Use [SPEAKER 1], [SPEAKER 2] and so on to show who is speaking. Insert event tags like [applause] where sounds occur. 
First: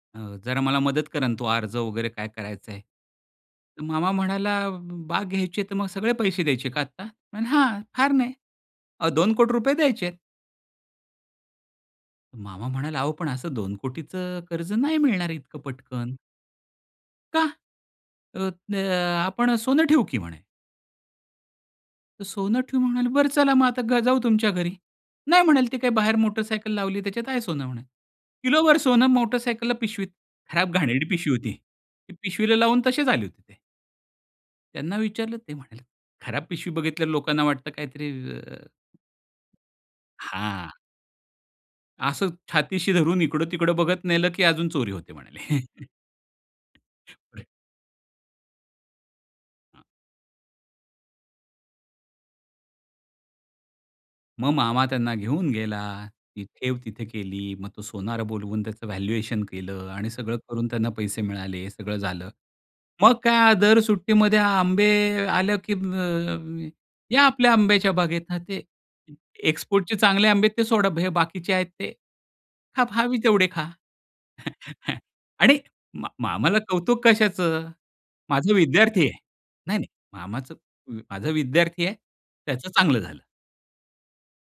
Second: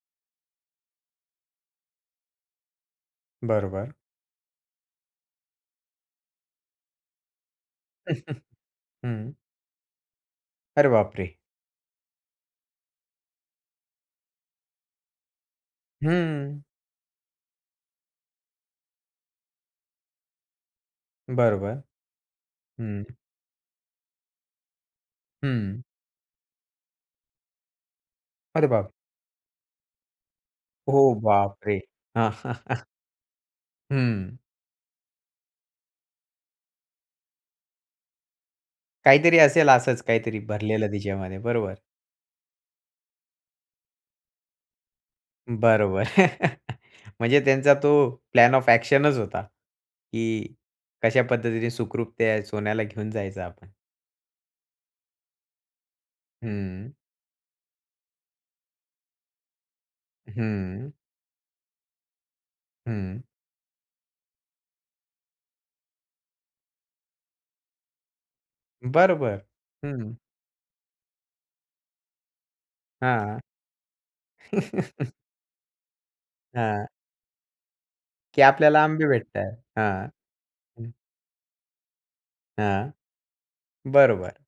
[SPEAKER 1] अ, जरा मला मदत करा ना. तो अर्ज वगैरे काय करायचं आहे?
[SPEAKER 2] बरोबर.
[SPEAKER 1] मामा म्हणाला, "बाग घ्यायची तर मग सगळे पैसे द्यायचे का आत्ता?" म्हटलं, "हां फार नाही.
[SPEAKER 2] [chuckles]
[SPEAKER 1] अ, दोन
[SPEAKER 2] हं.
[SPEAKER 1] कोटी रुपये द्यायचेत."
[SPEAKER 2] अरे बापरे!
[SPEAKER 1] मामा म्हणाला, "अहो पण असं 2 कोटीचं कर्ज नाही मिळणार इतकं पटकन."
[SPEAKER 2] हं.
[SPEAKER 1] का? अ, अ, आपण सोनं ठेऊ की म्हणे.
[SPEAKER 2] बरोबर,
[SPEAKER 1] तर सोनं ठेव
[SPEAKER 2] हं.
[SPEAKER 1] म्हणाले बरं चला मग आता ग जाऊ तुमच्या घरी. नाही म्हणाले ते
[SPEAKER 2] हं.
[SPEAKER 1] काय बाहेर मोटर सायकल लावली त्याच्यात आहे सोनं म्हणे.
[SPEAKER 2] अरे
[SPEAKER 1] किलोभर
[SPEAKER 2] बाप!
[SPEAKER 1] सोनं मोटर सायकलला पिशवीत खराब घाणेरडी
[SPEAKER 2] ओ
[SPEAKER 1] पिशवी होती.
[SPEAKER 2] बापरे!
[SPEAKER 1] ती पिशवीला लावून
[SPEAKER 2] [chuckles]
[SPEAKER 1] तसेच आले होते ते.
[SPEAKER 2] हं.
[SPEAKER 1] त्यांना विचारलं ते म्हणाले, "खराब पिशवी बघितल्यावर लोकांना वाटतं काहीतरी अ
[SPEAKER 2] काहीतरी असेल असंच काहीतरी
[SPEAKER 1] हां.
[SPEAKER 2] भरलेलं तिच्यामध्ये बरोबर.
[SPEAKER 1] असं छातीशी धरून इकडं-तिकडं बघत नेलं की अजून चोरी होते म्हणाले.
[SPEAKER 2] बरोबर. [chuckles] म्हणजे
[SPEAKER 1] [chuckles]
[SPEAKER 2] त्यांचा तो प्लॅन ऑफ एक्शनच होता,
[SPEAKER 1] हां.
[SPEAKER 2] की कशा पद्धतीने सुखरूप त्या सोन्याला घेऊन जायचं आपण.
[SPEAKER 1] मग मामा त्यांना घेऊन गेला. ती ठेव
[SPEAKER 2] हं.
[SPEAKER 1] तिथे केली. मग तो सोनार बोलवून त्याचं व्हॅल्युएशन केलं आणि सगळं करून त्यांना
[SPEAKER 2] हं.
[SPEAKER 1] पैसे मिळाले हे सगळं झालं. मग
[SPEAKER 2] हं.
[SPEAKER 1] काय दर सुट्टीमध्ये आंबे आलं, की या म अ, अ, ये आपल्या आंब्याच्या बागेत ना ते
[SPEAKER 2] बरोबर.
[SPEAKER 1] एक्सपोर्टचे
[SPEAKER 2] हं.
[SPEAKER 1] चांगले आंबे आहेत ते सोडा हे बाकीचे आहेत ते. हा पहावी
[SPEAKER 2] हां.
[SPEAKER 1] तेवढे खा. [chuckles]
[SPEAKER 2] [chuckles]
[SPEAKER 1] आणि मा मामाला
[SPEAKER 2] हां.
[SPEAKER 1] कौतुक कशाचं?
[SPEAKER 2] की
[SPEAKER 1] माझा
[SPEAKER 2] आपल्याला
[SPEAKER 1] विद्यार्थी
[SPEAKER 2] आंबे
[SPEAKER 1] आहे.
[SPEAKER 2] भेटत आहे,
[SPEAKER 1] नाही, नाही
[SPEAKER 2] हां.
[SPEAKER 1] मामाचं
[SPEAKER 2] हं.
[SPEAKER 1] माझा विद्यार्थी आहे त्याचं
[SPEAKER 2] हां,
[SPEAKER 1] चांगलं झालं.
[SPEAKER 2] बरोबर.